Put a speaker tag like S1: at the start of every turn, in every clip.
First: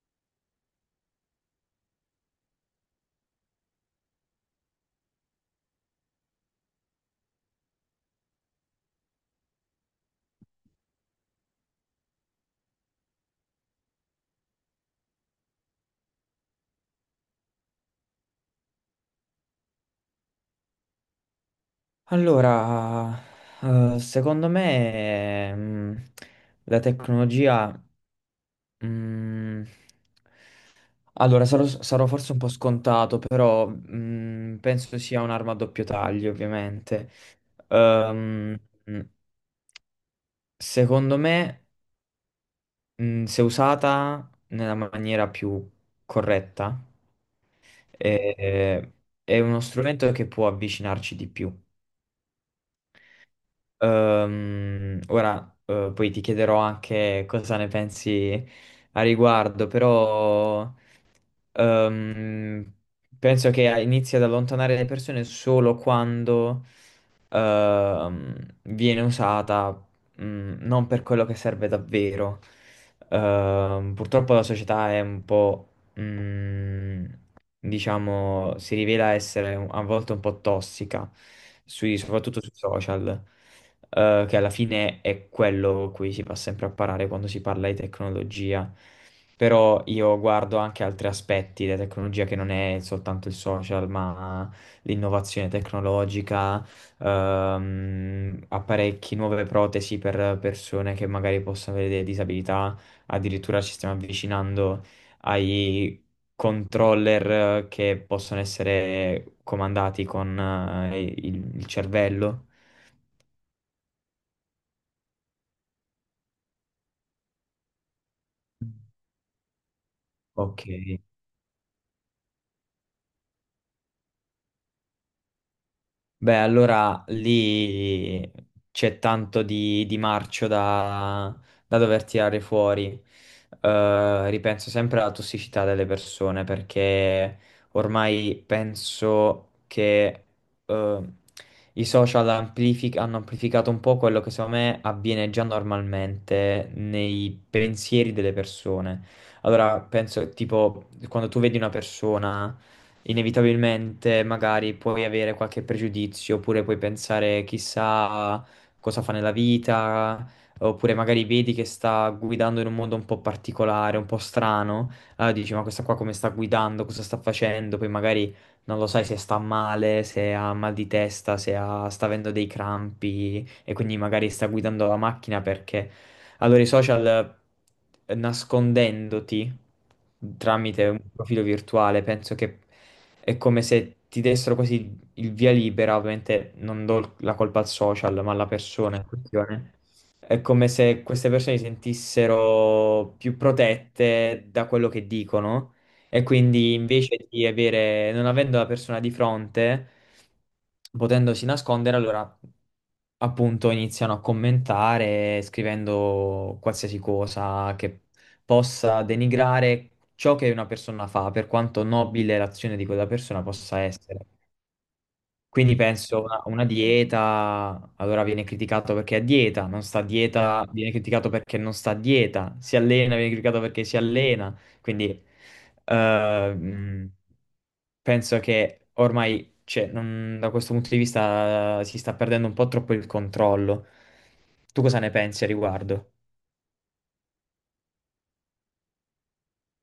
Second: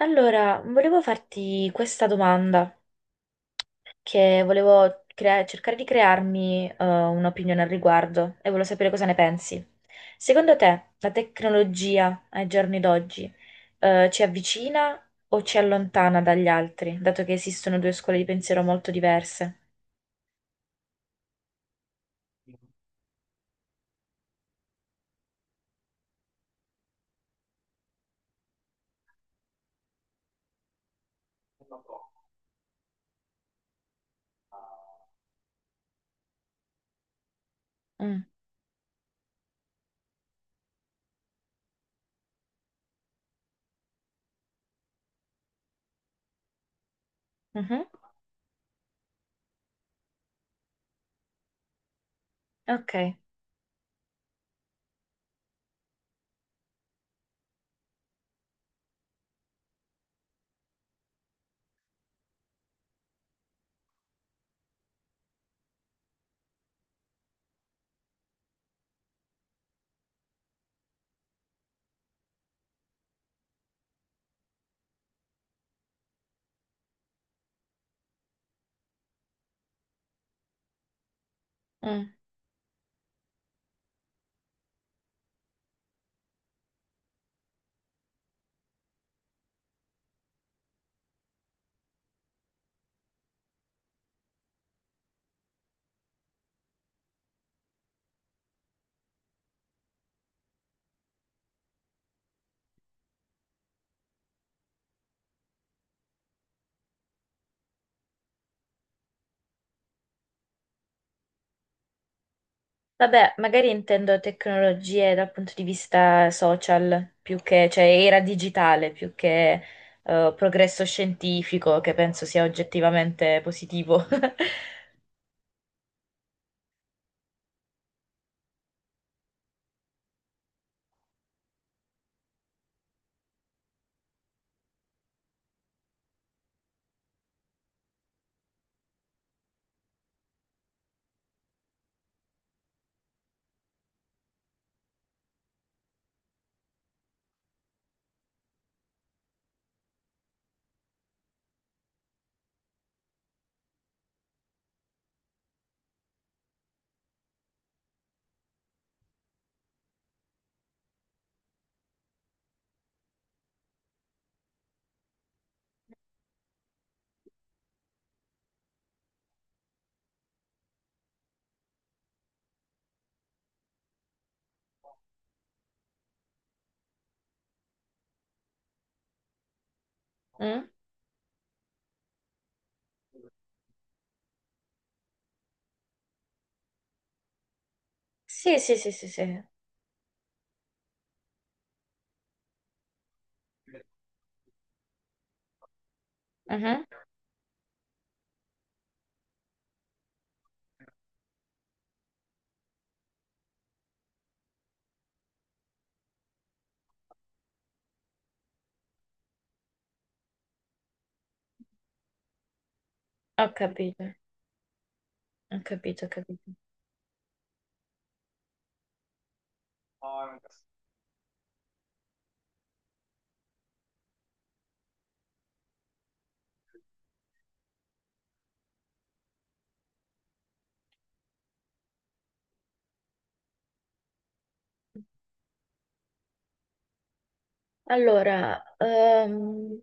S1: Allora, volevo farti questa domanda, che volevo cercare di crearmi un'opinione al riguardo e volevo sapere cosa ne pensi. Secondo te, la tecnologia ai giorni d'oggi ci avvicina o ci allontana dagli altri, dato che esistono due scuole di pensiero molto diverse?
S2: Allora, secondo me, la tecnologia, mm, allora sarò forse un po' scontato, però, penso sia un'arma a doppio taglio, ovviamente.
S1: Mm.
S2: Ehm, mm, secondo me, se usata nella maniera più corretta,
S1: Mhm.
S2: eh, è uno strumento che può avvicinarci di più.
S1: Ok.
S2: Ora, poi ti chiederò anche cosa ne pensi a riguardo, però ehm, penso che inizi ad allontanare le persone solo quando ehm, viene usata non per quello che serve davvero. Purtroppo la società è un po', mm, diciamo, si rivela essere a volte un po' tossica,
S1: Mm.
S2: soprattutto sui social, che alla fine è quello cui si va sempre a parare quando si parla di tecnologia. Però io guardo anche altri aspetti della tecnologia che non è soltanto il social, ma l'innovazione tecnologica, apparecchi, nuove protesi per persone che magari possono avere delle disabilità. Addirittura ci stiamo avvicinando ai controller che possono essere comandati con il cervello.
S1: Vabbè, magari intendo tecnologie dal punto di vista social, più che, cioè era digitale, più che
S2: Ok.
S1: progresso scientifico, che penso sia oggettivamente positivo.
S2: Beh, allora lì c'è tanto di marcio da, da dover tirare fuori. Ripenso sempre alla tossicità delle persone perché ormai penso che eh, hanno amplificato un po' quello che secondo me avviene già normalmente nei pensieri delle persone. Allora, penso tipo quando tu vedi una persona inevitabilmente magari puoi avere qualche pregiudizio, oppure puoi pensare chissà cosa fa nella vita, oppure magari vedi che sta guidando in un modo un po' particolare, un po' strano, allora dici ma questa qua come sta guidando, cosa sta facendo, poi magari non lo sai se sta male, se ha mal di testa, se ha- sta avendo dei crampi e quindi magari sta guidando la macchina perché allora i social nascondendoti
S1: Mm?
S2: tramite un profilo virtuale, penso che è come se ti dessero quasi il via libera, ovviamente non do la colpa al social, ma alla
S1: Sì, sì, sì,
S2: persona in
S1: sì, sì.
S2: questione. È come se queste persone si sentissero più protette da quello che dicono e quindi
S1: Mhm.
S2: invece di avere, non avendo la persona di fronte, potendosi nascondere, allora appunto iniziano a commentare scrivendo qualsiasi cosa che possa denigrare ciò che una persona fa, per quanto nobile l'azione di quella persona
S1: Ho
S2: possa
S1: capito,
S2: essere.
S1: ho
S2: Quindi
S1: capito, ho
S2: penso una,
S1: capito.
S2: una dieta, allora viene criticato perché è a dieta, non sta a dieta, viene criticato perché non sta a dieta, si allena, viene criticato perché si allena. Quindi eh, mh, penso che ormai, cioè, da questo punto di vista, si sta perdendo un po' troppo il controllo. Tu cosa ne pensi a riguardo?
S1: Allora,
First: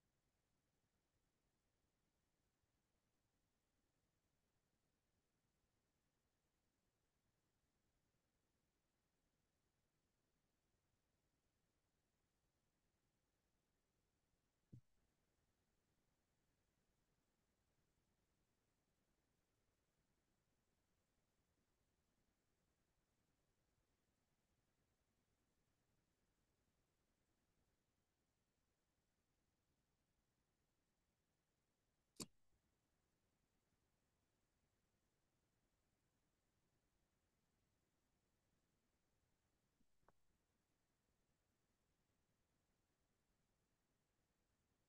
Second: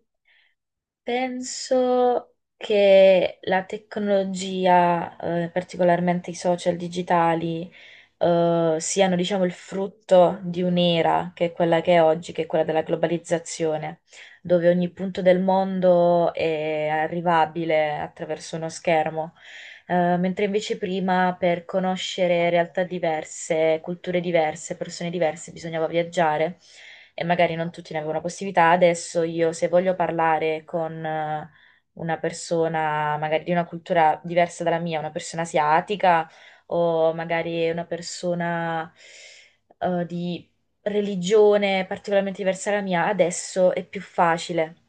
S1: penso che la tecnologia, particolarmente i social digitali, siano, diciamo, il frutto di un'era che è quella che è oggi, che è quella della globalizzazione, dove ogni punto del mondo è arrivabile attraverso uno schermo. Mentre invece prima per conoscere realtà diverse, culture diverse, persone diverse, bisognava viaggiare e magari non tutti ne avevano la possibilità. Adesso io se voglio parlare con una persona magari di una cultura diversa dalla mia, una persona asiatica o magari una persona di religione particolarmente diversa dalla mia, adesso è più facile.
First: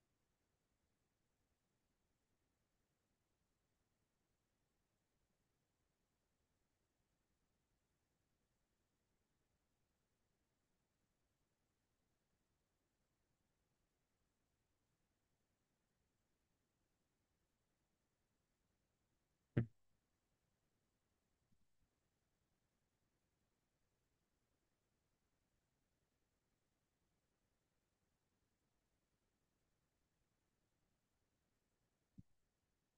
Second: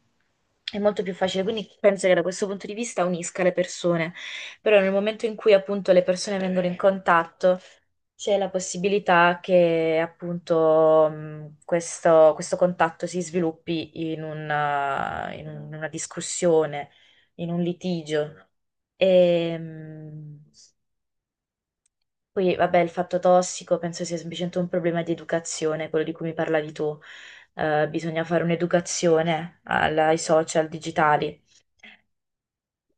S1: È molto più facile, quindi penso che da questo punto di vista unisca le persone, però nel momento in cui appunto le persone vengono in contatto c'è la possibilità che appunto questo contatto si sviluppi in una discussione, in un litigio. E, poi vabbè, il fatto tossico penso sia semplicemente un problema di educazione, quello di cui mi parlavi tu. Bisogna fare un'educazione ai social digitali.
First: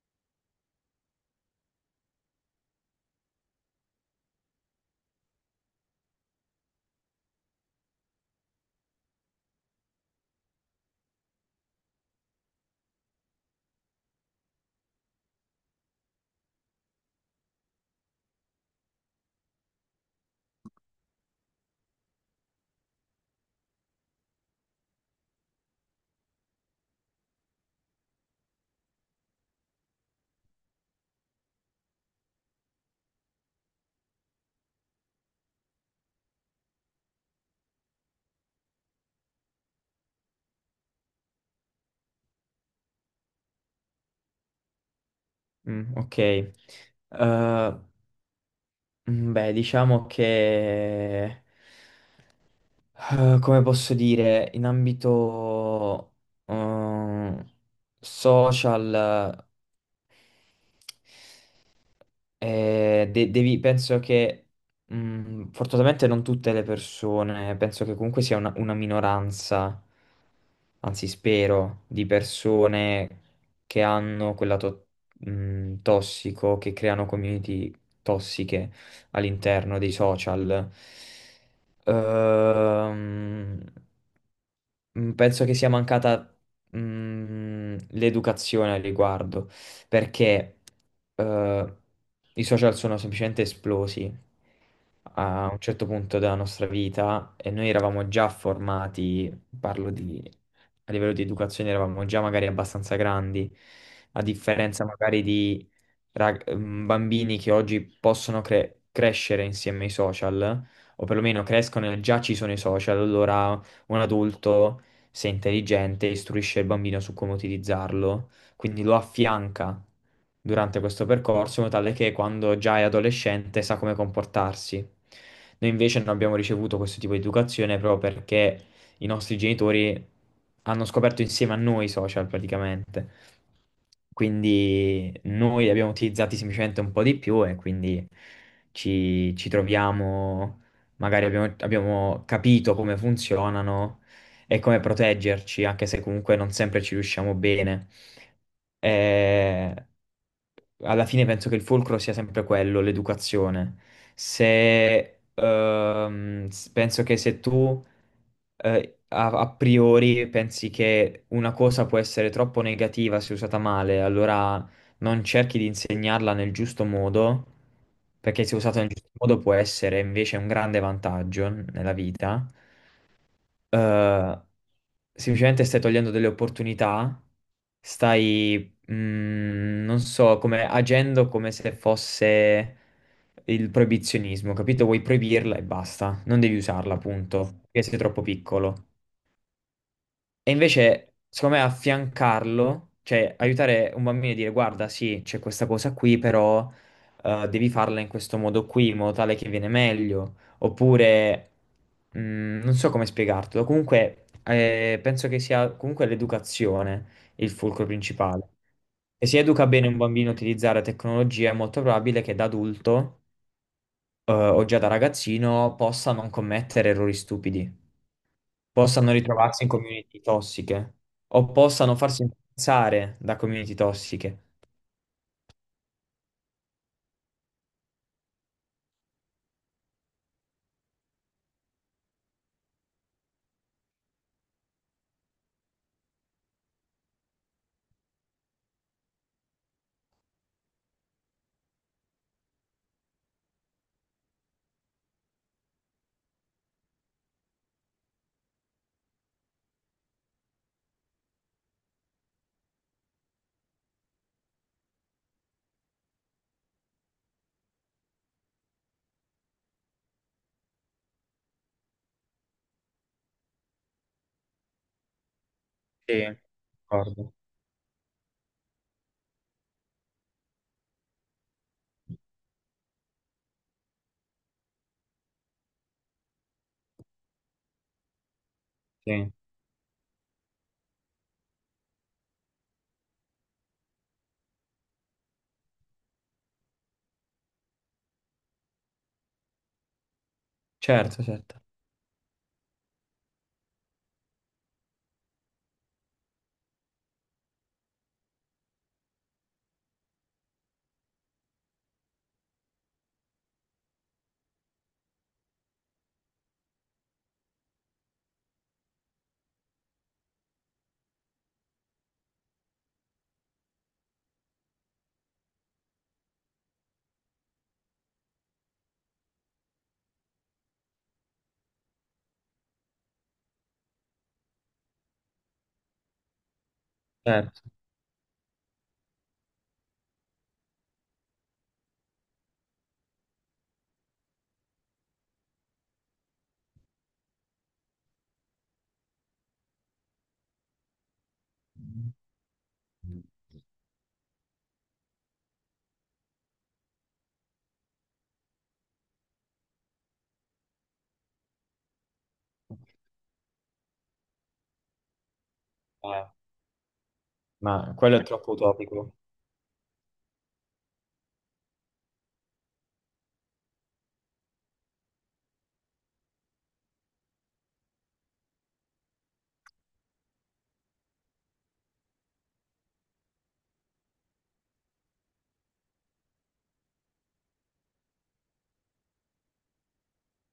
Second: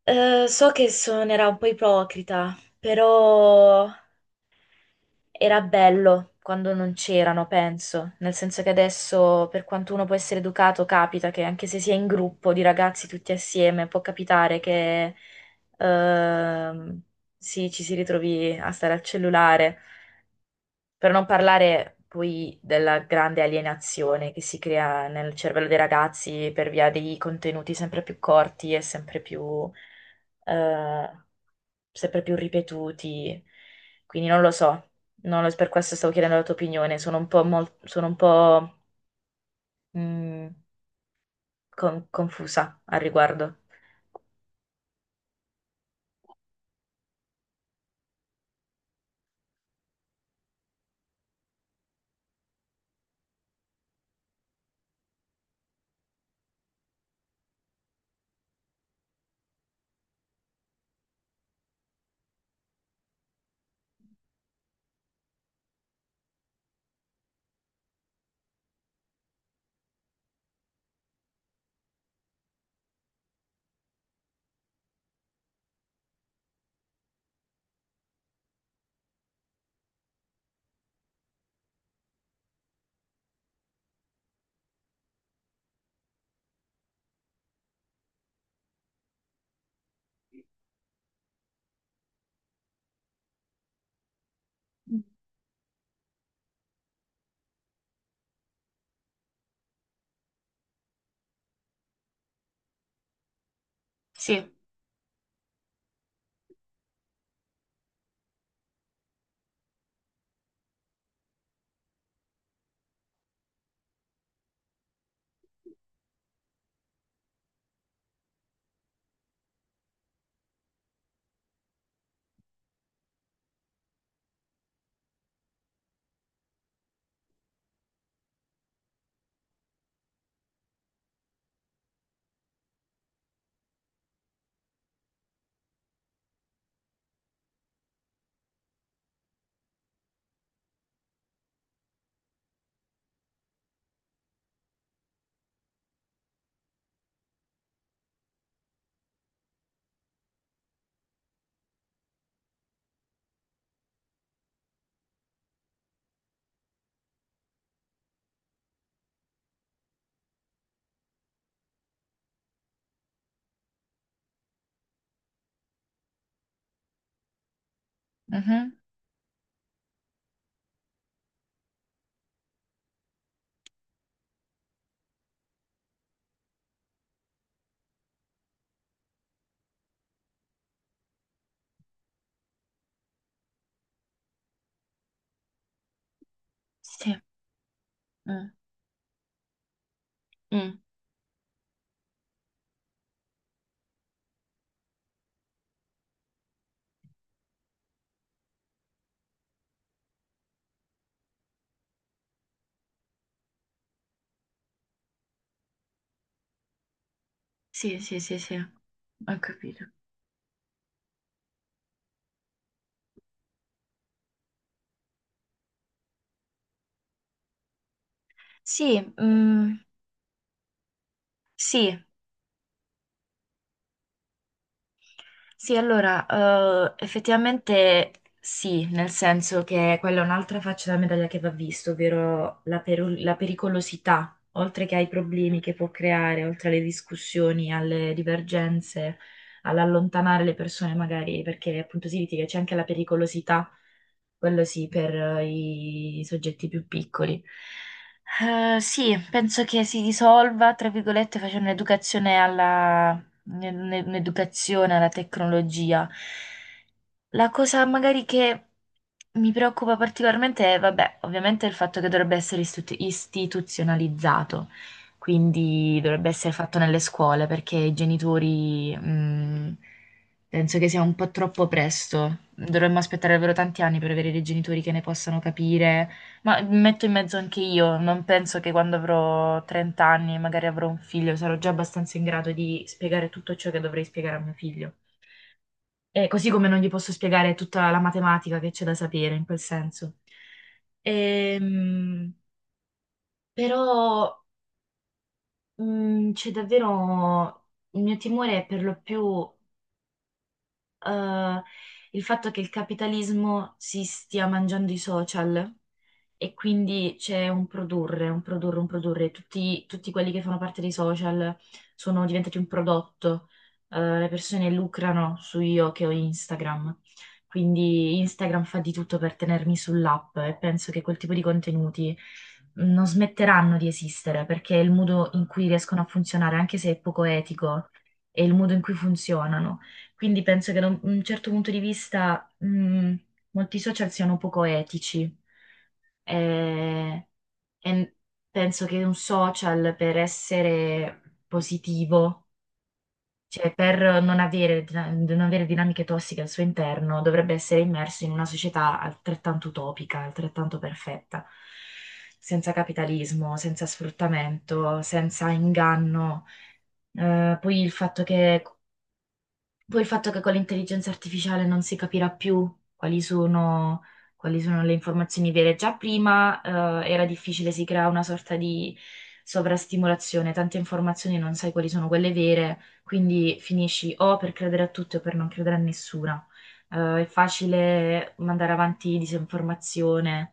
S1: So che suonerà un po' ipocrita, però. Era bello quando non c'erano, penso, nel senso che adesso, per quanto uno può essere educato, capita che anche se si è in gruppo di ragazzi tutti assieme, può capitare che ehm, sì, ci si ritrovi a stare al cellulare. Per non parlare poi della grande alienazione che si crea nel cervello dei ragazzi per via dei contenuti sempre più corti e eh, sempre più ripetuti. Quindi non lo so, non lo- per questo stavo chiedendo la tua opinione, sono un po', mm, confusa al riguardo.
S2: Mm, ok. Beh, diciamo che... come posso dire, in ambito eh, social, penso che fortunatamente non tutte le persone, penso che comunque sia una minoranza, anzi spero, di persone che hanno tossico, che creano community tossiche all'interno dei social. Ehm, Penso che sia mancata l'educazione al riguardo, perché eh, i social sono semplicemente esplosi a un certo punto della nostra vita e noi eravamo già formati, parlo di a livello di educazione, eravamo già magari abbastanza grandi, a
S1: Sì.
S2: differenza magari di bambini che oggi possono crescere insieme ai social, o perlomeno crescono e già ci sono i social, allora un adulto se è intelligente, istruisce il bambino su come utilizzarlo, quindi lo affianca durante questo percorso, in modo tale che quando già è adolescente sa come comportarsi. Noi invece non abbiamo ricevuto questo tipo di educazione proprio perché i nostri genitori hanno scoperto insieme a noi i social praticamente. Quindi noi li abbiamo utilizzati semplicemente un po' di più e quindi ci troviamo, magari abbiamo capito come funzionano e come proteggerci, anche se comunque non sempre ci riusciamo bene. Eh, alla fine penso che il fulcro sia sempre quello, l'educazione. Se, s- penso che se tu a, a priori pensi che una cosa può essere troppo negativa se usata male, allora non cerchi di insegnarla nel giusto modo, perché se
S1: Mhm.
S2: usata nel giusto modo può essere invece un grande vantaggio nella vita. eh, semplicemente stai togliendo delle opportunità, stai, non so, come agendo come se fosse il proibizionismo, capito? Vuoi proibirla e basta, non devi usarla,
S1: Sì,
S2: appunto, perché sei troppo
S1: mm,
S2: piccolo. E
S1: mm.
S2: invece, secondo me, affiancarlo, cioè aiutare un bambino a dire guarda, sì, c'è questa cosa qui, però devi farla in questo modo qui, in modo tale che viene meglio. Oppure, non so come spiegartelo, comunque penso che sia comunque l'educazione il fulcro
S1: Sì, sì, sì,
S2: principale.
S1: sì,
S2: E
S1: ho
S2: se educa bene
S1: capito.
S2: un bambino a utilizzare tecnologia, è molto probabile che da adulto o già da ragazzino possa non commettere errori stupidi,
S1: Sì,
S2: possano ritrovarsi in
S1: mm,
S2: community tossiche o possano
S1: sì.
S2: farsi influenzare da community tossiche.
S1: Sì, allora, effettivamente sì, nel senso che quella è un'altra faccia della medaglia che va vista, ovvero la pericolosità, oltre che ai problemi che può creare, oltre alle discussioni, alle divergenze, all'allontanare le persone magari, perché appunto si litiga, c'è anche la pericolosità, quello sì, per i soggetti più piccoli. Sì, penso che si risolva, tra virgolette, facendo un'educazione un'educazione alla tecnologia. La cosa magari che mi preoccupa particolarmente è, vabbè, ovviamente il fatto che dovrebbe essere istituzionalizzato, quindi
S2: Sì,
S1: dovrebbe essere fatto nelle
S2: d'accordo.
S1: scuole, perché i genitori, penso che sia un po' troppo presto. Dovremmo aspettare davvero tanti anni per avere dei genitori che ne possano capire, ma mi metto in mezzo anche io, non penso che quando
S2: Sì,
S1: avrò 30 anni, magari avrò un figlio, sarò già abbastanza in grado di spiegare tutto ciò che dovrei spiegare a mio figlio. Così come non gli posso spiegare tutta la matematica che c'è da sapere in quel senso.
S2: certo, certo,
S1: Ehm, però c'è davvero il mio timore è per lo più eh, il fatto che il capitalismo si stia mangiando i social. E quindi c'è un produrre, un produrre, un produrre. Tutti quelli che fanno parte dei social sono diventati un prodotto. Le persone lucrano su io che ho Instagram. Quindi Instagram fa di tutto per tenermi sull'app e penso che quel tipo di contenuti non smetteranno di esistere perché è il modo in cui riescono a funzionare, anche se è poco
S2: certo.
S1: etico, è il modo in cui funzionano. Quindi penso che da un certo punto di vista, molti social siano poco etici. Eh, e penso che un social per essere positivo, cioè per non avere, non avere dinamiche tossiche al suo interno, dovrebbe essere immerso in una società altrettanto utopica, altrettanto perfetta, senza capitalismo, senza sfruttamento, senza
S2: Eh,
S1: inganno. Poi il
S2: ma quello è
S1: fatto
S2: troppo
S1: che
S2: utopico.
S1: poi il fatto che con l'intelligenza artificiale non si capirà più quali sono, quali sono le informazioni vere. Già prima, era difficile, si crea una sorta di sovrastimolazione, tante informazioni non sai quali sono quelle vere, quindi finisci o per credere a tutte o per non credere a nessuna. È facile mandare avanti disinformazione.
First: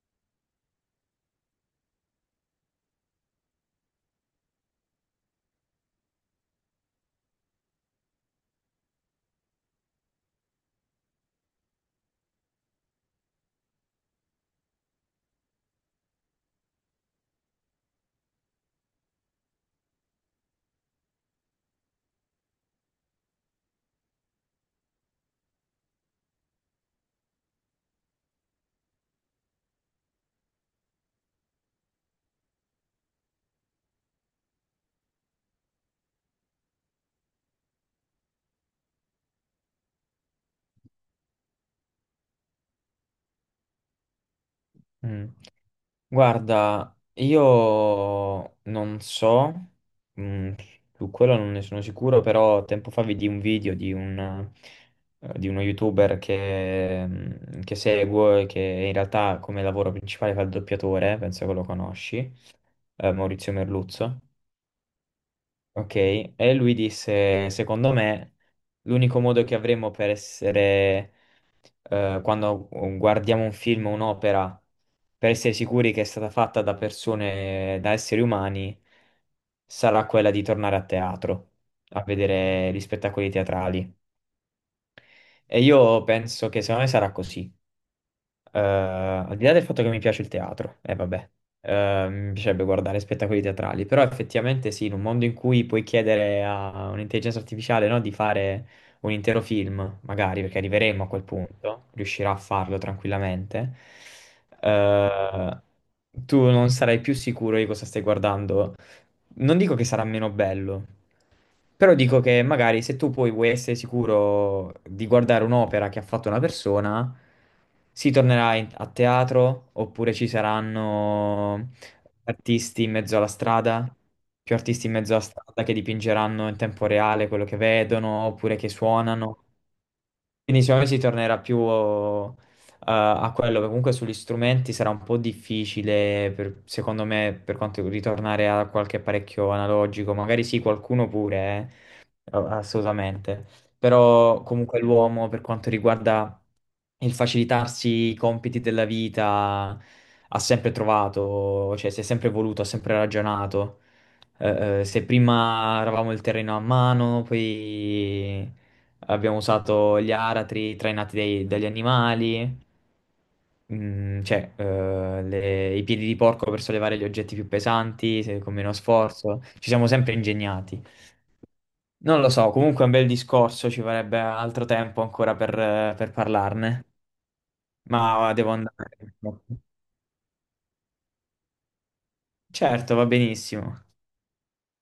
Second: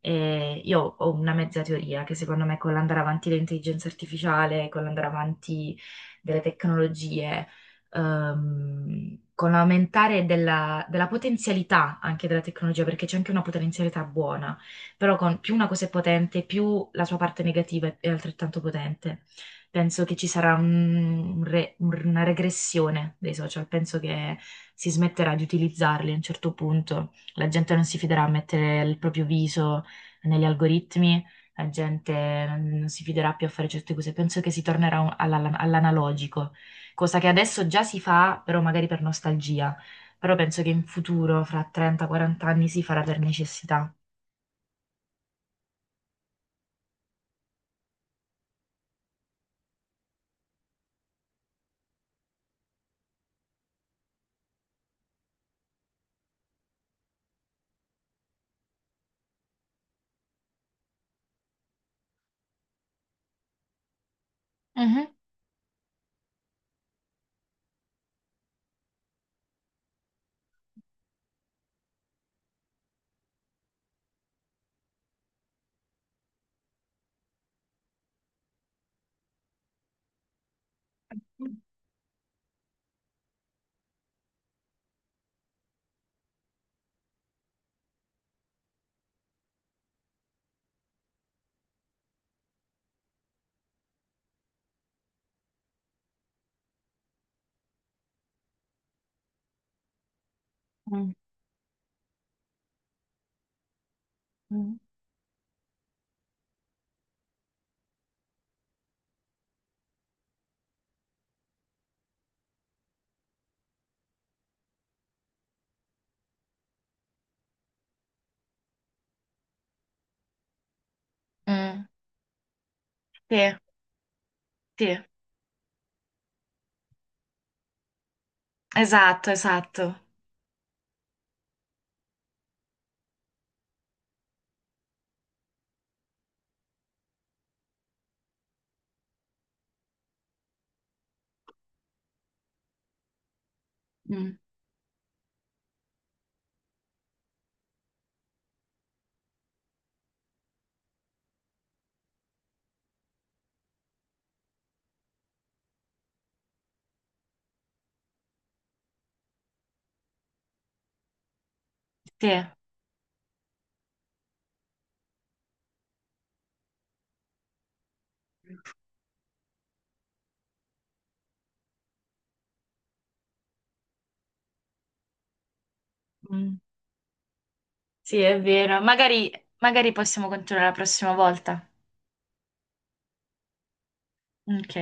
S1: E io ho una mezza teoria che secondo me con l'andare avanti dell'intelligenza artificiale, con l'andare avanti delle tecnologie con l'aumentare della potenzialità anche della tecnologia, perché c'è anche una potenzialità buona, però con, più una cosa è potente, più la sua parte negativa è altrettanto potente. Penso che ci sarà una regressione dei social, penso che si smetterà di utilizzarli a un certo punto, la gente non si fiderà a mettere il proprio viso negli algoritmi. La gente non si fiderà più a fare certe cose. Penso che si tornerà all'analogico, cosa che adesso già si fa, però magari per nostalgia, però penso che in futuro, fra 30-40 anni, si farà per necessità.
S2: Mm. Guarda, io non so, mm, su quello non ne sono sicuro, però tempo fa vidi un video di un, di uno YouTuber che, che seguo e che in realtà come lavoro principale fa il doppiatore, penso che lo conosci, Maurizio Merluzzo.
S1: Mhm.
S2: Ok, e lui disse, secondo me, l'unico modo che avremo per essere quando guardiamo un film o un'opera, per essere sicuri che è stata fatta da persone, da esseri umani, sarà quella di tornare a teatro, a vedere gli spettacoli teatrali. E io penso che secondo me sarà così. Al di là del fatto che mi piace il teatro, e vabbè, mi piacerebbe guardare spettacoli teatrali, però effettivamente sì, in un mondo in cui puoi chiedere a un'intelligenza artificiale, no, di fare un intero film, magari perché arriveremo a
S1: Mm,
S2: quel punto, riuscirà a farlo tranquillamente,
S1: mm,
S2: eh, tu non sarai più sicuro di cosa stai guardando, non dico che sarà meno bello, però dico che magari se tu poi vuoi essere sicuro di guardare un'opera che ha fatto una persona, si tornerà a teatro oppure ci saranno
S1: mm.
S2: artisti in mezzo alla
S1: Sì,
S2: strada, più artisti in
S1: sì,
S2: mezzo alla strada che dipingeranno in tempo reale quello che vedono oppure che
S1: esatto,
S2: suonano.
S1: esatto.
S2: Quindi secondo me si tornerà più a quello, perché comunque sugli strumenti sarà un po' difficile, secondo me, per quanto ritornare a qualche apparecchio analogico, magari sì, qualcuno pure, assolutamente,
S1: Mm,
S2: però comunque l'uomo per quanto riguarda il facilitarsi i compiti della vita ha sempre trovato, cioè si è sempre voluto, ha sempre ragionato. Se prima eravamo il terreno a mano, poi abbiamo usato gli aratri trainati dagli
S1: sì,
S2: animali, cioè i piedi di porco per sollevare gli oggetti più pesanti con meno sforzo, ci siamo sempre ingegnati. Non lo so, comunque è un bel discorso, ci vorrebbe altro tempo ancora per
S1: mm,
S2: parlarne,
S1: sì,
S2: ma
S1: è
S2: devo
S1: vero.
S2: andare.
S1: Magari possiamo continuare la prossima volta.
S2: Certo, va benissimo.
S1: Ok.